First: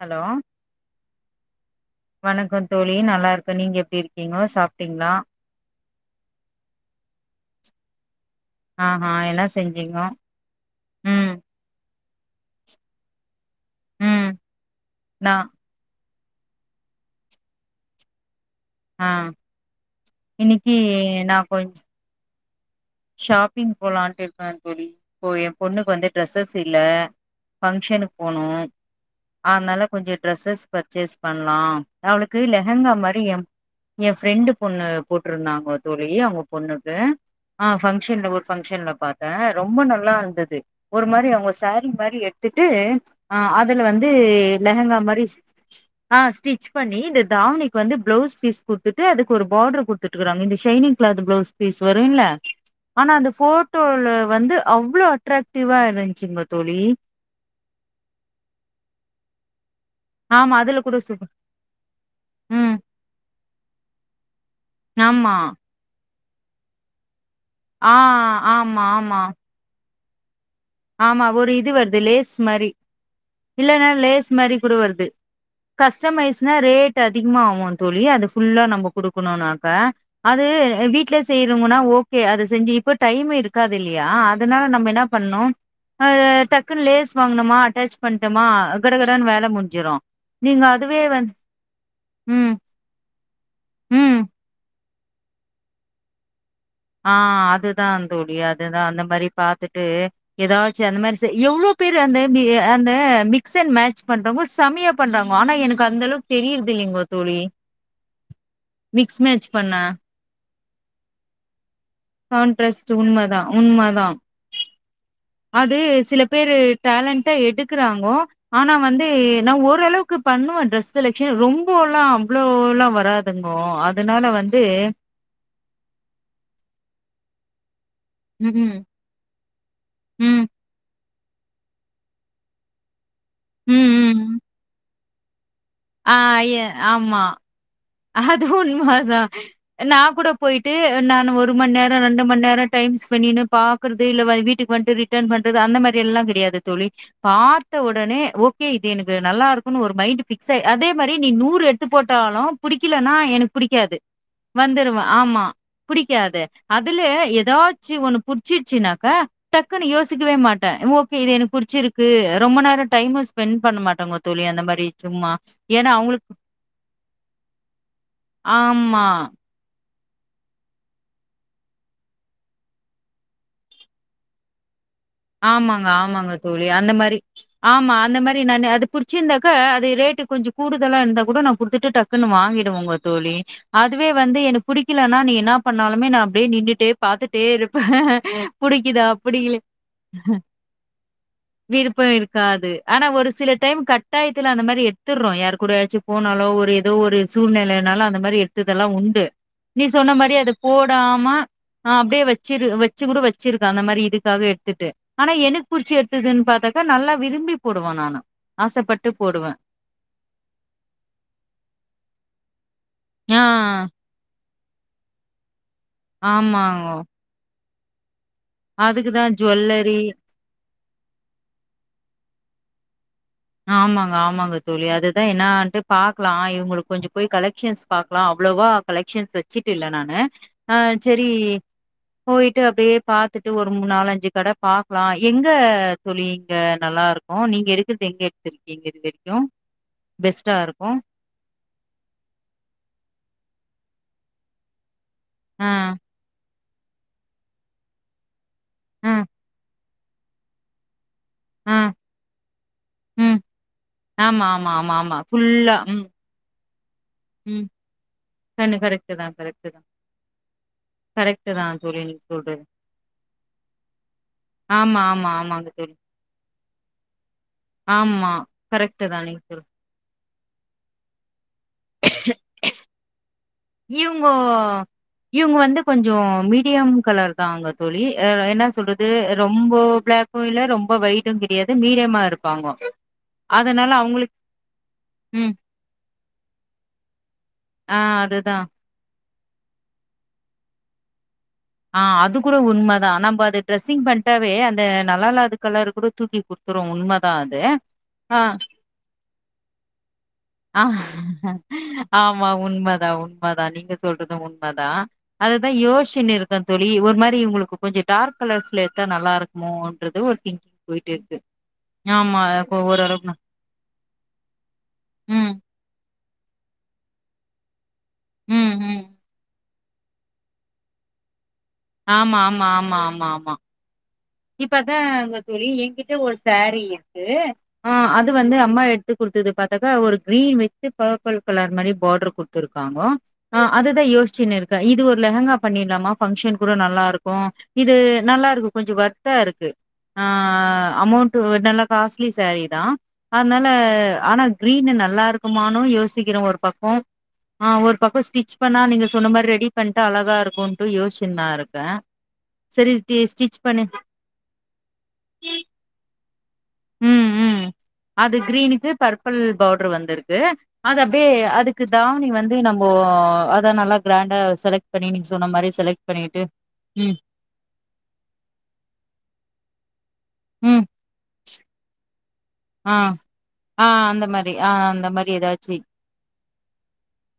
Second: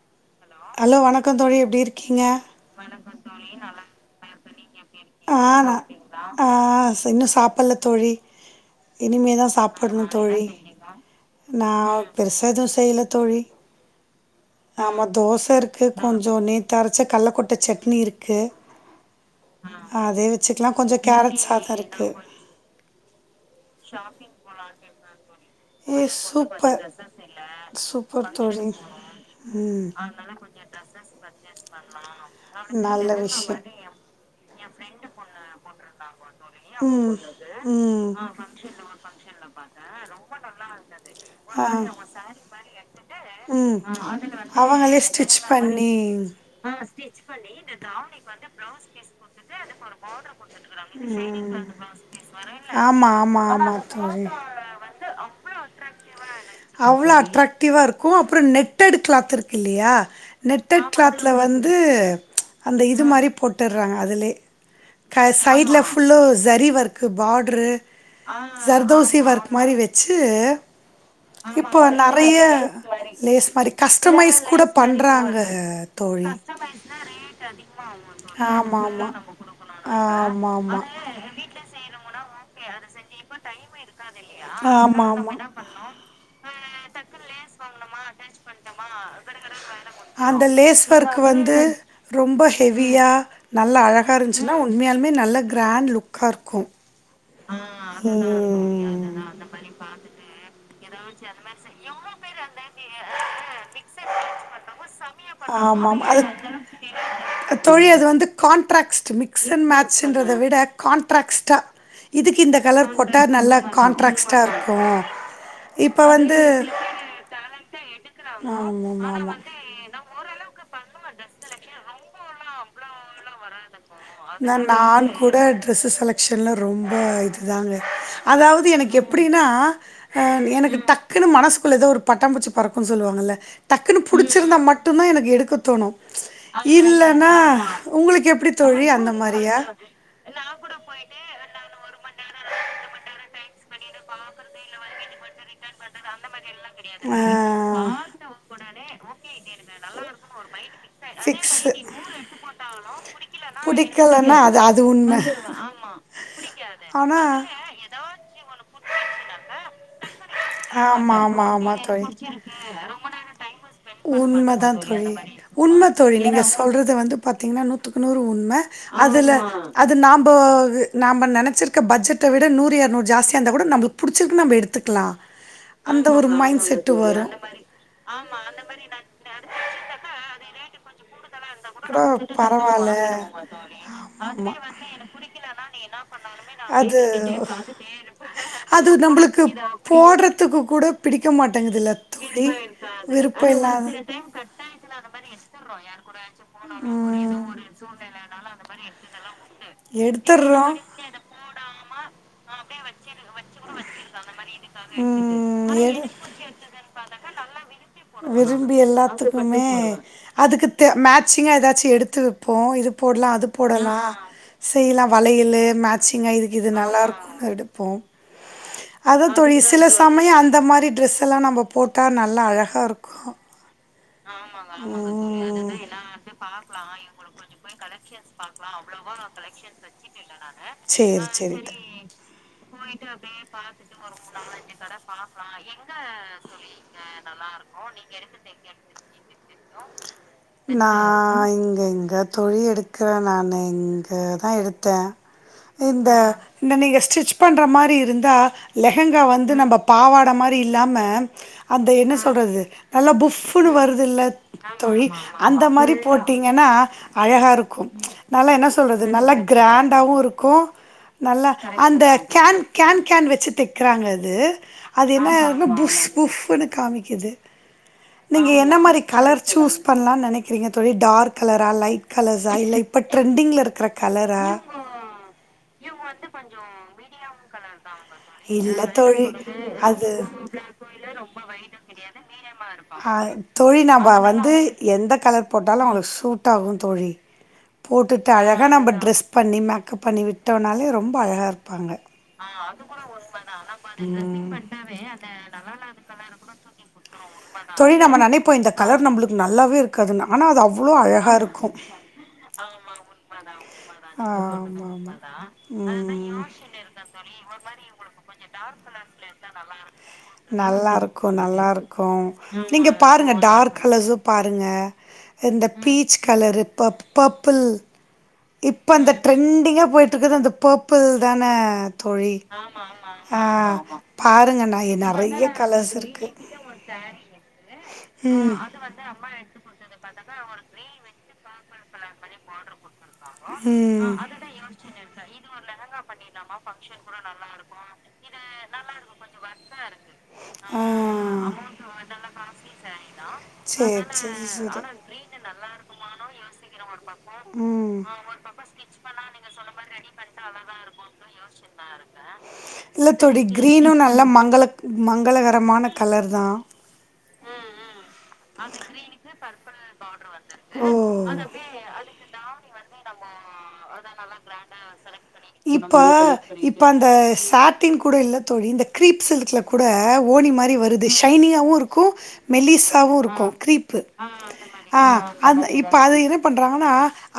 Hello hello வணக்கோ தோழி எப்டி இருக்கீங்க வணக்கோ தோழி நல்லாருக்க நீங்க எப்டி இரு க்கீங்கோ சாப்ட்டீங் ஆ நா ஆ இன்னு சாப்புல்ல தோழி ஆஹா என்ன இனிமேதா சாப்படணு செஞ்சீங்கோ தோழி ம் நா பெருசா எது செய்ல தோழி ம் ஆமா நா தோச இருக்கு கொஞ்ச நேத்து அரைச்ச கல்ல கொட்ட சட்னி இருக்கு ஆ அதே வச்சுக்லா இன்னிக்கி கொஞ்ச நா கேரட் சாத கொஞ் இருக்கு ஷாப்பிங் போலான்ட்டு இருக்க தோழி இப்போ எ பொண்ணுக்கு ஏ வந்து டிரெஸ்ஸஸ் இல்ல சூப்பர் ஃபங்க்ஷனுக்கு சூப்பர் போனு தோழி அதனால ம் கொஞ்ச ட்ரெஸ்ஸஸ் பர்ச்சேஸ் பண்லா அவளுக்கு லெஹங்கா நல்ல மாரி யம் விஷயம் எ ஃப்ரெண்டு பொண்ணு போட்ருந்தாங்க தோழி அவுங்க பொண்ணுக்கு ஆ ம் ம் பங்க்ஷன்ல ஒரு பங்க்ஷன்ல பாத்த ரொம்ப நல்லா இருந்துது ஒரு மாரி அவுங்க சாரி ஆ மாரி எ த்துட்டு ம் அதுல வந்து லெஹங்கா அவங்களே மாரி ஸ்டிச் பண்ணி ஆ ஸ்டிச் பண்ணி இந்த தாவணிக்கு வந்து ப்ளவுஸ் பீஸ் குட்த்துட்டு அதுக்கு ஒரு பார்டர் குட்துட்டுகிறாங்க இந்த ஷைனிங் க்ளாத் ப்ளவுஸ் பீஸ் வரு இல்ல ஆமா ஆனா அந்த ஆமா ஆமா போட்டோல தோழி வந்து அவ்ளோ அட்ராக்டிவா இருந்துச்சுங்க தோழி எவ்ள அட்ராக் டிவா இருக்கு அப்ற நெட்டட் க்ளாத் இருக்கு இல்லையா ஆமா அதுல நெட்டட் கூட சூப்ப க்ளாத்ல வந்து ம் அந்த இது மாரி போட்டுற்றாங்க அதுலே க ஆமா சைட்ல ஃபுல்லோ ஷரி ஒர்க் கு பார்ட்ரு ஆ ஆமா சர்தோசி ஆமா ஒர்க் மாரி வச்சு ஆமா ஒரு இது இப்போ வருது வந் லேஸ் நறைய மாரி லேஸ் மாரி இல்லன்னா லேஸ் கஸ்டமைஸ் மாரி கூட வருது பண்றாங்க தோழி கஸ்டமைஸ்னா ரேட் அதிகமா ஆவுமா தோழி அது ஃபுல்லா நம்ம குடுக்குணுனாக்க அது குடுக்கணும்னாக்க வீட்ல செய்றோவ்ங்கன்னா ஓகே அது செஞ்சு இப்ப டைம் இருக்காது இல்லையா அதனால நம்ப இன்ன அவுங்க இன்னா பண் அது டக்குன் லேஸ் வாங்னமா அட்டாச் பண்ட்டேமா கடகடன்னு வேல முடிஞ்சிரு அந்த நீங்க லேஸ் அதுவே ஒர்க்கு வந்து ரொம்ப ம் ஹெவியா நல்லா அழகாக ம் இருந் ச்சுனா உண்மையாலுமே நல்ல கிராண்ட் லுக்காக இருக்கு ஆ அதுதா தோழி அதுதா அந்த மாரி பாத்துட்டு ஏதாச்சு அந்த மாரி செய் எவ்ளோ பேரு அந்த மி அந்த மிக்ஸ் அண்ட் மேட்ச் பண்றவுங்க செமய பண்ணாங்கோ ஆனா எனக்கு அந்த அளவுக் தெரியர்தில்லிங்கோ தோழி மிக்ஸ் மேட்ச் பண்ண ன்றத விடக் கான்ட்ராக்ஸ்ட்டா இதுக்கு இந்த கான்ட்ராஸ்ட் கலர் போட்டா உண்மதான், நல்லா உண்மதான். கான்ட்ராக்ஸ்ட்டா இருக்கு அது இப்ப சில வந்து பேரு டேலண்டா எடுக்கிறாங்கோ ஆனா வந்து நா ஓரளவுக் கு பண்ணுவ டிரெஸ் செலக்ஷன் ரொம்போலா அவ்ளோவோல வராதுங்கோ அத் த நா கூட டிரெஸ்ஸு செலக்ஷன்ல ரொம்ப இதுதாங்க ம், அதாவ்து ம், எனக்கு எப்டினா அ ம், எனக்கு டக் க்குனு மனசுக்குள்ள ஏதொ ஒரு பட்டாம்பூச்சி பறக்கு சொல்வாங்கல்ல ம், டக்குனு ம். புடுச்சிருந்தா மட்டுந்தா எனக்கு எடுக்க தோணு ஆ எ இல்லனா உங்களுக்கு எப்டி தோழி அத் த நா கூட போயிட்டு நானு ஒரு மண் நேர ரெண்டு மண் நேர டைம்ஸ் பெண்ணினு பாக்றது இல்ல வற வீட்டுக்கு வன்ட்டு ரிட்டர்ன் ப அதுதா அந்த மேரி எல்லா கிடையாது தோழி பாத்த உடனே ஓகே இது எனக்கு நல்லா இருக்குனு ஒரு மைண்ட் பிக்ஸ் ஆய்டு அதே மாரி நீ ஃபிக்ஸ் நூறு எத் த்து போட்டாலு இல்லனா எனக் புடிக்காது புடிக்கலனா எனக்கு புடிக்காது வந்துருவே வந்துருவ ஆமா புடிக்காது அதுல ஏதாவ் அ ச்சி ஒன்னு புட்ச்சிச்சினாக்கா டக்குனு யோசிக்கவே மாட் ட ஆமா ஓகே இது ஆமா எனக்கு ஆமா புட்ச்சிருக்கு தோழி ரொம்ப நேர டைமு ஸ்பெண்ட் பண்ண மாட்டோங்க தோழி அந்த உண்மதா மாரி தோழி சும்மா உண்ம ஏன்னா தோழி அவங்களுக்கு நீங்க சொல்றது வந்து பாத்தீங்னா நூத்துக்கு நூறு உண்ம ஆமா. அதுல அது நாம்ப நாம நெனச்சிருக்க பட்ஜெட்ட விட நூறு இரநூறு ஜாஸ்தியா இருந்தா கூட நம்பளுக் புடிச்சிருக்குன நம்ப எடுத்துக்லா ஆமாங்க ஆமாங்க தோழி அந்த மாரி ஆமா அந்த மாரி நானு அது புடிச்சிருந்தாக்கா அது ரேட்டு கொஞ்சோ கூடுதலா இர்ந்தா கூட நா குடுத்துட்டு கூட டக்குன் பரவால்ல வாங்கிடுவோங்க தோழி அதுவே வந்து எனக்கு புடிக்கிலனா நீ என்னா பண்ணாலுமே நா அப்டியே நின்னுட்டே அது பாத்துட்டே எப்பயுமே காசு இருப்பே அது புடிக்குதா நம்மளுக்கு புடிக்கில போடுறதுக்கு கூட பிடிக்க மாட்டேங்குதுல்ல விருப்போ தோழி இருக்காது ஆனா ஒரு விருப்ப சில டைம் இல்லாத கட்டாயத் துல அந்தமாரி எட்த்துற்றோ யாரு கூடாயாச்சு போனாலு ஒரு எதோ ஒரு ம் சூழ்நிலைனாலு அந்த மாரி எட்த்ததெல்லா உண்டு நீ சொன்ன மாரி அது எடுத்துர்றோ போடாம ஆ அப்டே வெச்சிரு வெச்சு கூட வெச்சிருக்கே அந்த மாரி இதுக்காக எட்த்துட்டு இது ஆனா எனக் புடிச்சி எட்த்துதுன் பாத்தாக்கா நல்லா விரும்பி போடுவே நானு ஆசப்பட்டு போடுவே அ அதுக்கு த மேச்சிங்கா எதாச்சு எடுத்து வெப்போ இது போட்லா ஆ அது போடலா செய்யலா வளையலு மேட்சிங்கா இதுக்கு இது ஆமாங்கோ நல்லாருக்குனு எடுப்போ அதுக்குதா அதா தோழி சில ஜுவல்லரி சமயோ அந்த மாரி ட்ரெஸ் இதெல்லா நம்ம போட்டா நல்லா அழகா இருக்கு ஆமாங்க ஆமாங்க தோழி அதுதா என்னான்ட்டு பா க்லா இவுங்களுக் கொஞ்சோ போய் கலெக்ஷன்ஸ் பாக்கலா அவ்ளவா கலெக்ஷன்ஸ் வெச்சுட்டு இல்ல நானு ஆ செரி போயிட்டு அப்டியே பாத்துுட்டு ஒரு மூ நாலஞ்சு கட பாக்கலா எங்க தோழி இங்க நல்லாருக் கு நீங்க எடுக்கிற்து எங்கே எடுத்துருக்கீங்க இது வெரிக்கு பெஸ்ட்டா இருக்கு நா இங்க எங்கே தோழி எடுக்குறே நானு இங்கதா எடுத்தே ஆ, இந்த இந்த நீங்க ஸ்டிச் பண்ற மாரி இருந்தா ஆ, லெகெங்கா வந்து நம்ப பாவாட மாரி இல்லாம ஆ, அந்த என்ன சொல்றது நல்லா ம். புஃபுனு வருதில்ல ஆமா, ஆமா, ஆமா, தோழி ஆமா. அந்த ஃபுல்லா மாரி ம், எட்தீங்கனா அழகா ம். இருக்கும் நல்லா என்னா கண்ணு சொல்றது கரெக்ட்டு நல்ல தான், கரெக்ட்டு தான். கிராண்டாவு இருக்கு நல்லா கரெக்ட்டு தான் தோழி அந்த நீங்க கேன் சொல்றது. கேன் கேன் வெச்சு தெக்கிறாங்க அது ஆமா, அது ஆமா, என்னன ஆமாங்க தோழி. புஃப் புஃப்புனு காமிக்கிது ஆமா. நீங்க என்ன மாரி கரெக்ட்டு தான் கலர் நீங்க சொல் சூஸ் பண்லான் நெனைக்கிறீங்க தோழி டார்க் கலரா லைட் கலர்ஸா இல்ல இப்ப ட்ரெண்டிங்ல இரு இவுங்கோ கலர் தாங்க தோழி. அ என்ன இல்ல சொல்றது தோழி ரொம்ப அது பிளாக்கும் இல்ல, ரொம்ப ஒயிட்டும் கிடையாது. மீடியமா இருப்பாங்கோ. அ தோழி அதனால நம்ப அவங்களுக்கு வந்து எந்த கலர் ம். போட் டாலு அவளுக் சூட்டாகு தோழி ஆ போட்டுட்டு அதுதான். அழகா நம்ப ட்ரெஸ் பண்ணி மேக்கப் பண்ணி விட்டோனாலே ரொம்ப அழகா இரு ஆ அது கூட உண்மதா நம்ப அது டிரரெஸ்ஸிங் பண்ட்டாவே அந்த நல்லா இல்லாத கலரு கூட தூக்கி குடு த்துரு உண்மதா அது தோழி நம்ம ஆ நினைப்போம் இந்த கலர் நம்பளுக்கு நல்லாவே இருக் காது ஆனா அது ஆ அவ்வளோ அழகா இருக்கு ஆமா. உண்மதான், உண்மதான். நீங்க ஆ சொல்றதும் ஆமா உண்மதான். ஆமா தா அதுதான் [unintelligible] யோசிச்சுன்னு இருக்கேன் யோஸ்ச்சினிருக்கே ஒரு தோழி இவ உங்களுக்கு மாரி கொஞ்சம் இவளுக்கு கொஞ்சோ டார்க் எடுத்தா கலர்ஸ்ல நல்லா எட்த்தா இருக்குமோன்றது ஒரு திங்கிங் போயிட்டு நல்லாருக்கு இருக்கு. நல்லாருக்கு ஆமா. நல்லாருக்கு இப்போ நீங்க ஓரளவுக்கு பாருங்க நான் டார் டார்க் கலர்ஸு பாருங்க ம், இந்த பீச் கலரு பப் பர்பிள் ம், இப்ப ம். அந்த ட்ரெண்டிங்கா போய்ட்ருக்கது அந்த பேபிள் தான தோழி ஆமா ஆமா ஆமா ஆமா ஆ ஆமா பாருங்க நா இப்பதாங்க நெறைய தோழி கலர்ஸ் எங்கிட்ட இருக்கு ஒரு சேரீ இருக்கு ஆ அது வந்து அம்மா எட்த்து குடுத்தது பாத்தக்கா ஒரு கிரீன் வித்து பேபிள் கலர் மாரி பாட்ரு குட்த்துருக்காங்கோ ஆ அதுதா யோஸ்ச்சுன்னிருக்கே இது ஒரு லெஹங்கா பண்ணிட்லாமா ஃபங்க்ஷன் கூட நல்லாருக்கு இது நல்லா இருக்கு கொஞ்சோ வர் இருக்கு அ ஆ அமௌண்ட் நல்ல காஸ்லி சாரீ தா அதனால ஆனா கிரீன் நல்லா இருக்குமான்னு யோசிக்கிற ஒரு பக்க ஆ ஒரு பக்க ஸ்டிச் பண்ணா நீங்க சொன்ன மாரி ரெடி பண்ணிட்டு அழகா இருக்கு யோசிச்சுதா இருக்க இல்ல தோழி கிரீனு நல்லா மங்கள மங்களகரமான கலர் தா ம் அது கிரீனுக்கு பர்பிள் பவுடர் வந்திருக்கு அத அப்டியே அது அதுக்கு தாவணி வந்து நம்ம அத நல்லா கிராண்டா செலக்ட் பண்ணி நீங்க சொன்ன மாரி இப்ப செலக்ட் பண்ணிட்டு இப்ப அந்த ம் சாட் கூட இல்லத்தோழி இந்த கிரீப் சில்க்ல கூட ஓனி மாரி ம் வருது ஷைனியாவு இருக்கு ஆ மெலிஸாவு இருக்கு ஆ கீரீப்பு அந்த மாரி ஆ அந்த மாரி இப் ஏதாச்சி இப்ப அத என்ன பண்றாங்கன்னா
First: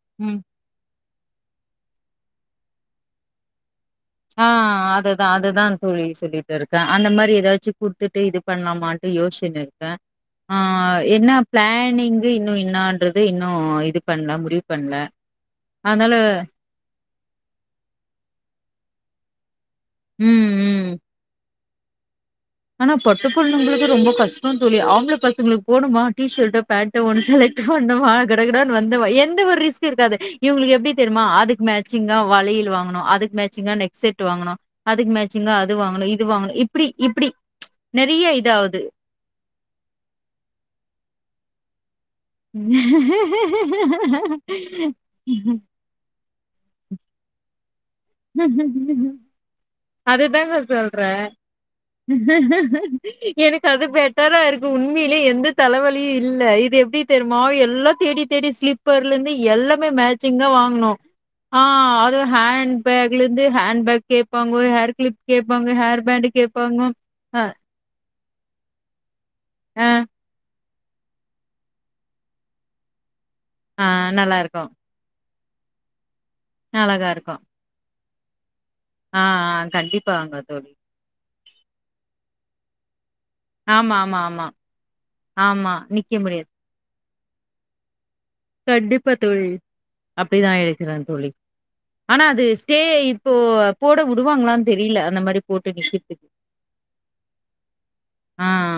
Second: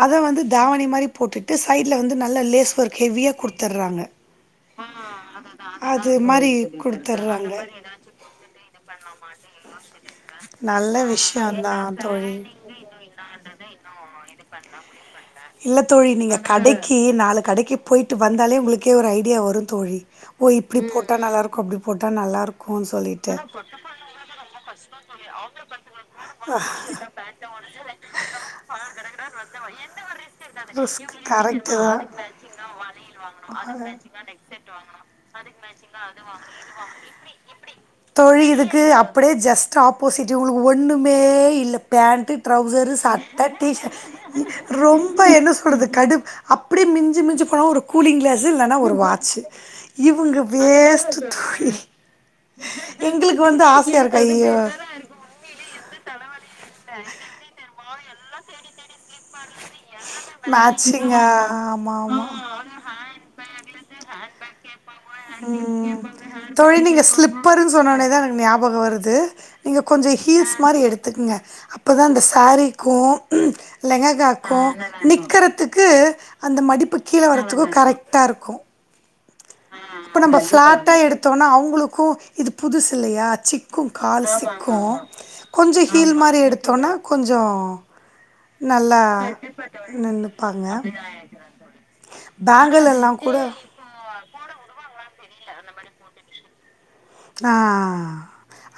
அத ம் வந்து தாவணி மாரி போட்டுட்டு சைட்ல வந்து நல்ல லேஸ் வரு ஹெவியா கொடுத்துடுறாங்க ஆ அதுதா அதுதா தோழி மாரி சொல்லிட்டு இருக்க அந்த மாரி குடுத்துர்றாங்க ஏதாச்சு குடுத்துட்டு இது பண்ணலாமான்ட்டு யோசச்சினு இருக்க ஆ நல்ல என்ன விஷயந்தா பிளானிங்க் தோழி இன்னு என்னாறது இன்னு இது பண்ணல முடிவு பண்ணல இல்லத்தோழி நீங்க கடைக்கு நாலு கடைக்கு போயிட்டு வந்தாலே உங்களுக்கே ஒரு ஐடியா வரு தோழி ஓ ம் இப்டி ம் போட்டா நல்லாயிருக்கு அப்டி போட்டா நல்லாயிருக்கு ஆனா பட்டு பொண்ணுங்களுக்கு ரொம்ப கஷ்ட தோழி அவங்க ஆம்பள பசங்களுக்கு போனுமா டி ஷர்ட்டோ பேண்டோ ஒன்னு செலக்ட் பண்ணமா கடடனு வந்தமா எந்த ஒரு ரிஸ்க் இருக்காது இவங்களுக்கு எப்டி தெரியுமா அதுக்கு கரெக்ட்டு மேட்சிங்கா தா வலையல் வாங்கணும அதுக்கு மேட்சிங்கா நெக் செட் வாங்கணு அதுக்கு மேச்சிங்கா அது வாங்கணு இது வாங்கணு இப்டி இப்டி நெறைய இதாவுது. தோழிதுக்கு அப்டியே ஜஸ்ட் ஆப்போசிட் இவங்களுக்கு ஒண்ணுமே இல்ல பேண்டு ட்ரௌசரு சட்ட டிஷர்ட் ரொம்ப என்ன சொல்றது கடுப் அப்டியே மிஞ்சி மிஞ்சி போனா ஒரு கூலிங் கிளாஸ் இல்லன்னா ஒரு வாட்ச் இவங்க அதுதாங்க சொல்றே. வேஸ்ட் தோழி எங்களுக்கு வந்து எனக்கு அது ஆசையா இருக்கு பெட்டரா ஐயோ இருக்குமுன்னு உம்மையில எந்த தலைவலியு இல்ல இது எப்டி தெரியுமா எல்லா தேடி தேடி ஸ்லிப் பர்லே இருந்து எல்லாமே மேச்சிங்கா வாங்கனு மேட்சிங்கா ஆ ஆமா அது ஆமா ஹேண்ட் பேக்ல இருந்து ஹேண்ட் பேக் கேட்பாங்க ஹேர் கிளிப் கேட்பாங்க ஹேர் பேண்ட் கேட்பாங்க அ சொன்னோனதா எனக்கு ஞாபக வருது நீங்க அ, கொஞ்ச ஹீல்ஸ் மாதிரி எடுத்துக்குங்க அப்பதா இந்த சாரிக்கு ஆ லெகங் நல்லாருக்கும். நிக்கறதுக்கு அந்த மடிப்பு அழகா கீழ இருக்கும். வரதுக்கு கரெக்டா இருக்கு ஆ ஆ இப்ப கண்டிப்பாங்க நம்ப தோழி. ஃப்ளாட்டா எடுத்தோம்னா அவங்களுக்கு இது புதுசு இல்லயா சிக்கு ஆமா, ஆமா, கால் ஆமா. சிக்கு ஆமா. கொஞ்ச ஹீல் நிக்க மாதிரி முடியாது. எடுத்தோனா கொஞ்ச கண்டிப்பா தோழி அப்டிதா நின்னுப்பாங்க எழுக்கிற தோழி ஆனா அது ஸ்டே பேங்கிள் எல்லா இப்போ கூட போட வுடுவாங்களான்னு தெரில அந்த மாதிரி போட்டு நிஷயத்துக்கு ஆ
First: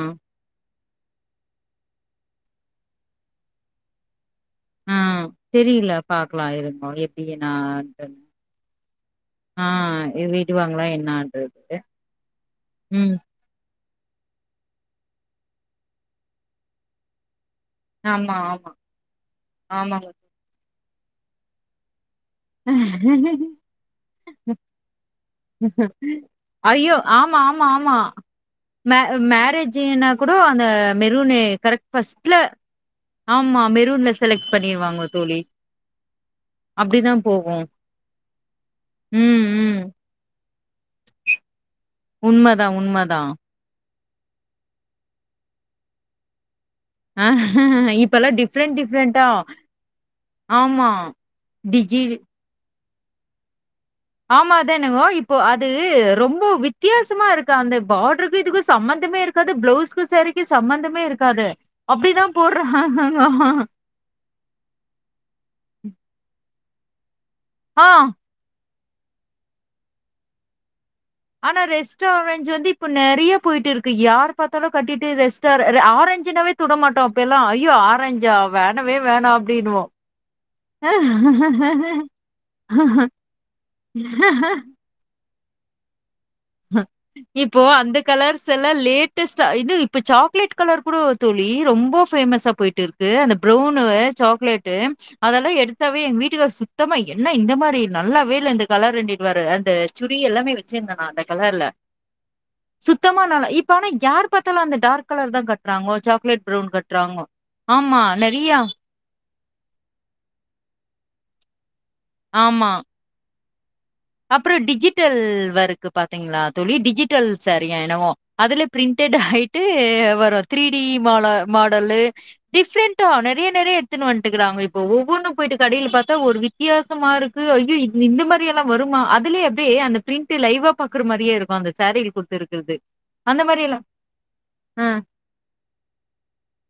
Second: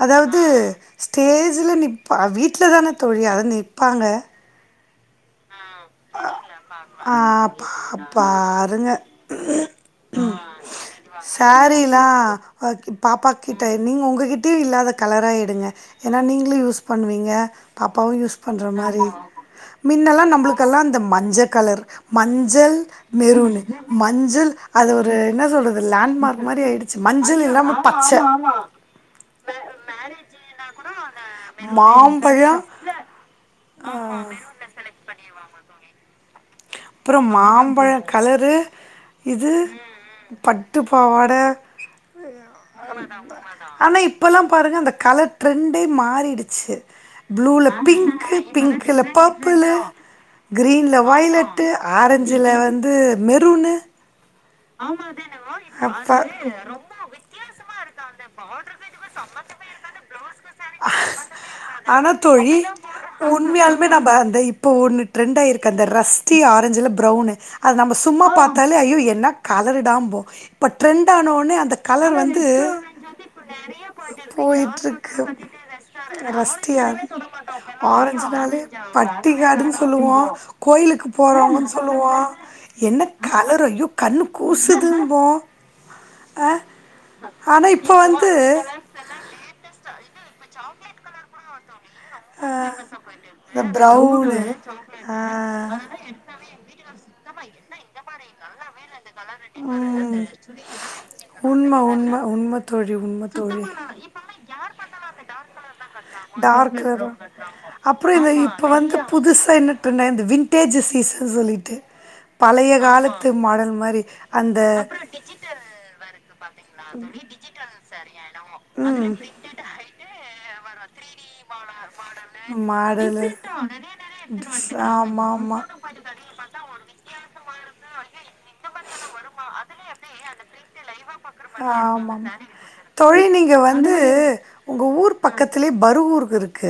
அதாவது அது ஸ்டேஜில நிற்ப வீட்டில தான தோழி அத நிற்பாங்க ஆ தெரியில பாக்கலா இருங்கோ ஆ எப்டி பா என்னானுட்டு பாருங்க ஆ விடுவாங்களா என்னன்றதுக்கு சாரீலா ம் பாப்பா கிட்ட நீங்க உங்ககிட்ட இல்லாத கலரா எடுங்க ஏன்னா நீங்களு யூஸ் பண்ணுவீங்க அப்பாவு ஆமா யூஸ் பண்ற ஆமா மாரி ஆமாங்க மின்னல்லா நம்மளுக்கு எல்லா அந்த மஞ்ச கலர் மஞ் சள் மெருனு மஞ்சள் அது ஒரு என்ன சொல்றது லேண்ட்மார்க் மாரி ஆயிடுச்சு மஞ்சள் இல்ல ம ஆமா ஆமா பச்ச மே மேரேஜுன்னா கூடோ அந்த மெருனு கரெக்ட் ஃபர்ஸ்ட்ல மாம்பழ ஆமா மெரூன்ல செலக்ட் பண்ணிருவாங்க தோழி அப்டிதா அப்புற போகும் மாம்பழ கலரு ம் இது ம் பட்டு பாவாட உண்மதா உண்மதா ஆனா இப்பல்லா பாருங்க அந்த கலர் ட்ரெண்டே மாறிடுச்சு ப்ளூல பிங்க் இப்பல்லா டிஃப்ரெண்ட் பிங்க்ல டிஃப்ரெண்டா பர்பிளு ஆமா கிரீன்ல வைலட் டு டிஜி ஆரஞ்சல வந்து மெரூனு ஆமா அது என்னங்கோ இப்போ அது ரொம்ப வித்தியாசமா இருக்கு அந்த பார்டருக்கு இதுக்கு சம்மந்தமே இரு க்காது பிளவுஸ்ஸுக்கு சேரிக்கு சம்மந்தமே இருக்காது அப்டி தா போடுறாங்க நம்ப அந்த இப்போ ஒன்னு ட்ரெண்ட் ஆயிருக்கு அந்த ரஸ்டி ஆரஞ்சுல பிரவுனு அது ஆ நம்ம சும்மா பாத் தாலே ஐயோ என்ன கலருடாம்போ இப்ப ட்ரெண்ட் ஆனோனே ஆனா அந்த ரெஸ்ட் கலரு வந்து ஆரஞ்ச் இப்ப நெறைய போயிட்டு இருக்கு. யார் பார்த்தாலும் கட்டிட்டு போய்ட்ருக்கு ரெஸ்ட் ஆர ஆரஞ்சுனாவே ரஸ்ட்டி ஆர தொடமாட்டோம் அப்பலாம். ஐயோ! ஆரஞ்சா ஆரஞ்சுனாலே வேணவே வேணாம் பட்டிகாடுன்னு அப்படின்னுவோம். சொல்லுவோ கோயிலுக்கு போறாங்கன்னு சொல்லுவோ என்ன கலரு ஐயோ கண்ணு கூசுதுன் போ இப்போ ஆனா இப்ப அந்த வந்து கலர்ஸ் எல்லா லேட் டஸ்டா இது இப்ப சாக்லேட் கலரு கூடோ தோழி ரொம்போ ஃபேமஸா ஆ போயிட்டு இருக்கு அந்த இந்த ப்ரவுனு ப்ரௌனு சாக்லேட்டு அதெல்லா ஆ எடுத் தாவே எங்க வீட்டுக்காரு சுத்தமா என்ன இந்த மாரி நல்லாவே இல்ல இந்த கலர் ரெண்டு வரு அந்த சுடி எல்லாமே வச்சுருந்தே நா கலர்ல உண்ம உண்ம உண்ம தோழி சுத்தமா உண்ம நல்லா தோழி இப்ப ஆனா யார் பாத்தாலு அந்த டார்க் கலர் தா கட்டுறாங்கோ சாக்லேட் ப்ரவுன் டார்க் வரும் கட்டுறாங்கோ ஆமா அப்புறம் இந்த நெறியா இப்போ வந்து புதுசா என்ன ட்ரென்ட் ஆயிரு இந்த விண்டடேஜ் சீசன் சொல்லிட்டு பழைய கால த்து மாடல் மாரி அப்புற அந்த டிஜிட்டல் ஒர்க்கு பாத்தீங்களா தோழி டிஜிட்டல் சேரி எனவோ அதுல பிரிண்டட் ஹையிட்டு வரு த்ரீ டி மாட மாடல்லு மாடலு டிஃப்ரெண்டா மாடலு நெறைய நெறைய எத்துன்னு வந்ட்டுக்குறாங்கோ வந்துட்டாங்க இப்ப ஆமா ஒவ்வொன்னு போயிட்டு ஆமா கடைல பாத்தா ஒரு வி வித்தியாசமா இருக்கு ஐயோ இ இந்த மாரி எல்லா வருமா அதுலயே அப்டியே அந்த ப்ரிண்ட்டு லைவா பாக்குற மாரியே கே இருக்கு அந்த சேரீக்கு ஆமாம் கொடுத்துருக்கு தோழி நீங்க வந்து அ, உங்க ஊர் பக்கத்துலேயே பருவூருக்கு இருக்கு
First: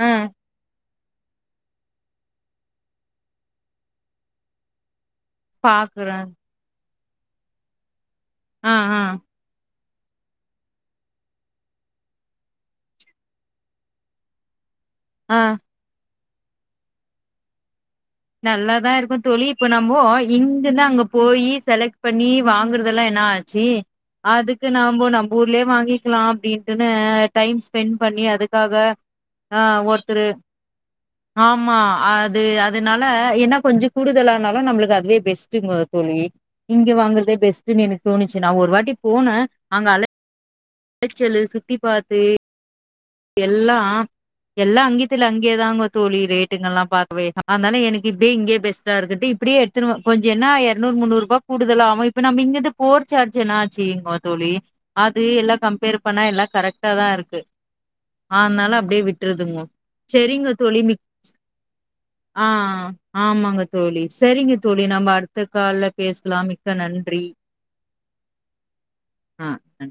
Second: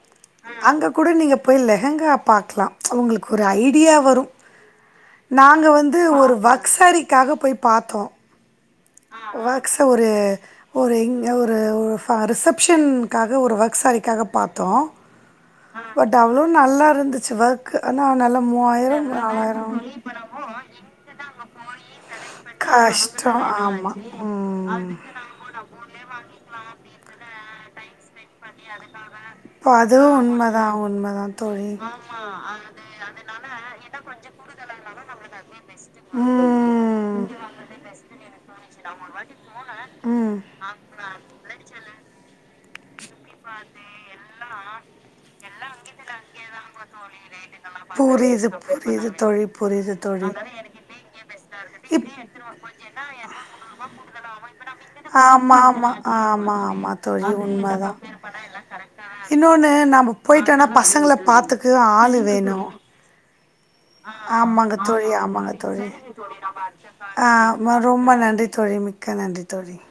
ம் அங்க கூட நீங்க போய் லெஹங்கா பாக்கலா உங்களுக்கு ஒரு ஐடியா வரும் நாங்க வந்து பாக்குறேன். ஒரு வர்க் சாரிக்காக போய் பாத்தோ அ, அ, ம் வக்ச ஒரு ஒரு இங்க ஒரு ஃப ரிசப்ஷன்க்காக ஒரு ஒர்க் சாரிக்காக பாத்தோ ஆ பட் அவ்ளோ நல்லா இருந்துச்சு வர் க்கு ஆனா நல் நல்லாதா இருக்கு தோழி இப்ப நம்போ இங்கிருந்து அங்க போய் செலக்ட் வாங்குறதெல்லா ஏனா கஷ்டம் ச்சு ஆமா அதுக்கு ம் நம்போ நம்ப ஊர்லயே வாங்கிக்கலா அப்டின்ட்டுனு டைம் ஸ்பென்ட் பண்ணி அதுக்காக ஆ இப்போ அதுவும் ஒர்த்தரு உண்மைதான் உண்மைதான் தோழி ஆமா அது அது அதனால என்னா கொஞ்சோ கூடுதலானாலு நம்மளுக்கு அதுவே பெஸ்டுங்க தோழி இங்க ம் வாங்கற்தே பெஸ்டுனு எனக்கு தோணுச்சு நா ஒரு வாட்டி போனே அங்க அழ ஆ அலைச்சலு சுத்தி பாத்து எல்லா எல்லா அங்கேத்துல அங்கேதான்ங்க தோழி ரேட்டுங்கெல்லா பாக்கவே அதனால எனக்கு இப்பயே புரியுது இங்கேயா ரொம்ப பெஸ்டா புரியுது பண்ணவே இருக்குன்ட்டு தோழி இப்புடியே புரியுது எடுத்துனுவ தோழி கொஞ்சே என்னா எரநூறு முன்னூறுபா கூடுதலாவு இப்ப நம்ம இங்கேந்து போர சார்ஜு என்ன ஆச்சுங்க ப தோழி அது எல்லா ஆமா கம்பேரு போறதுக்கு பண்ணா எல்லா ஆமா அஞ்சு ரூபா ஆமா குறையுமே. ஆமா கரெக்டாதா தோழி இருக்கு உண்மதா ஆனாலு அப்டியே விட்டுருதுங்கோ இன்னொன்னு நம்ம சரிங்க போயிட்டோனா மிக் பசங்கள பாத்துக்கு ஆளு ஆ வேணு ஆ ஆமாங்க தோ ஆமாங்க தோழி ஆமாங்க தோழி கால்ல பேசலா மிக்க நன்றி ஆ ஆமா ரொம்ப நன்றி தோழி மி க்க நன்றி ஆ தோழி நன்றி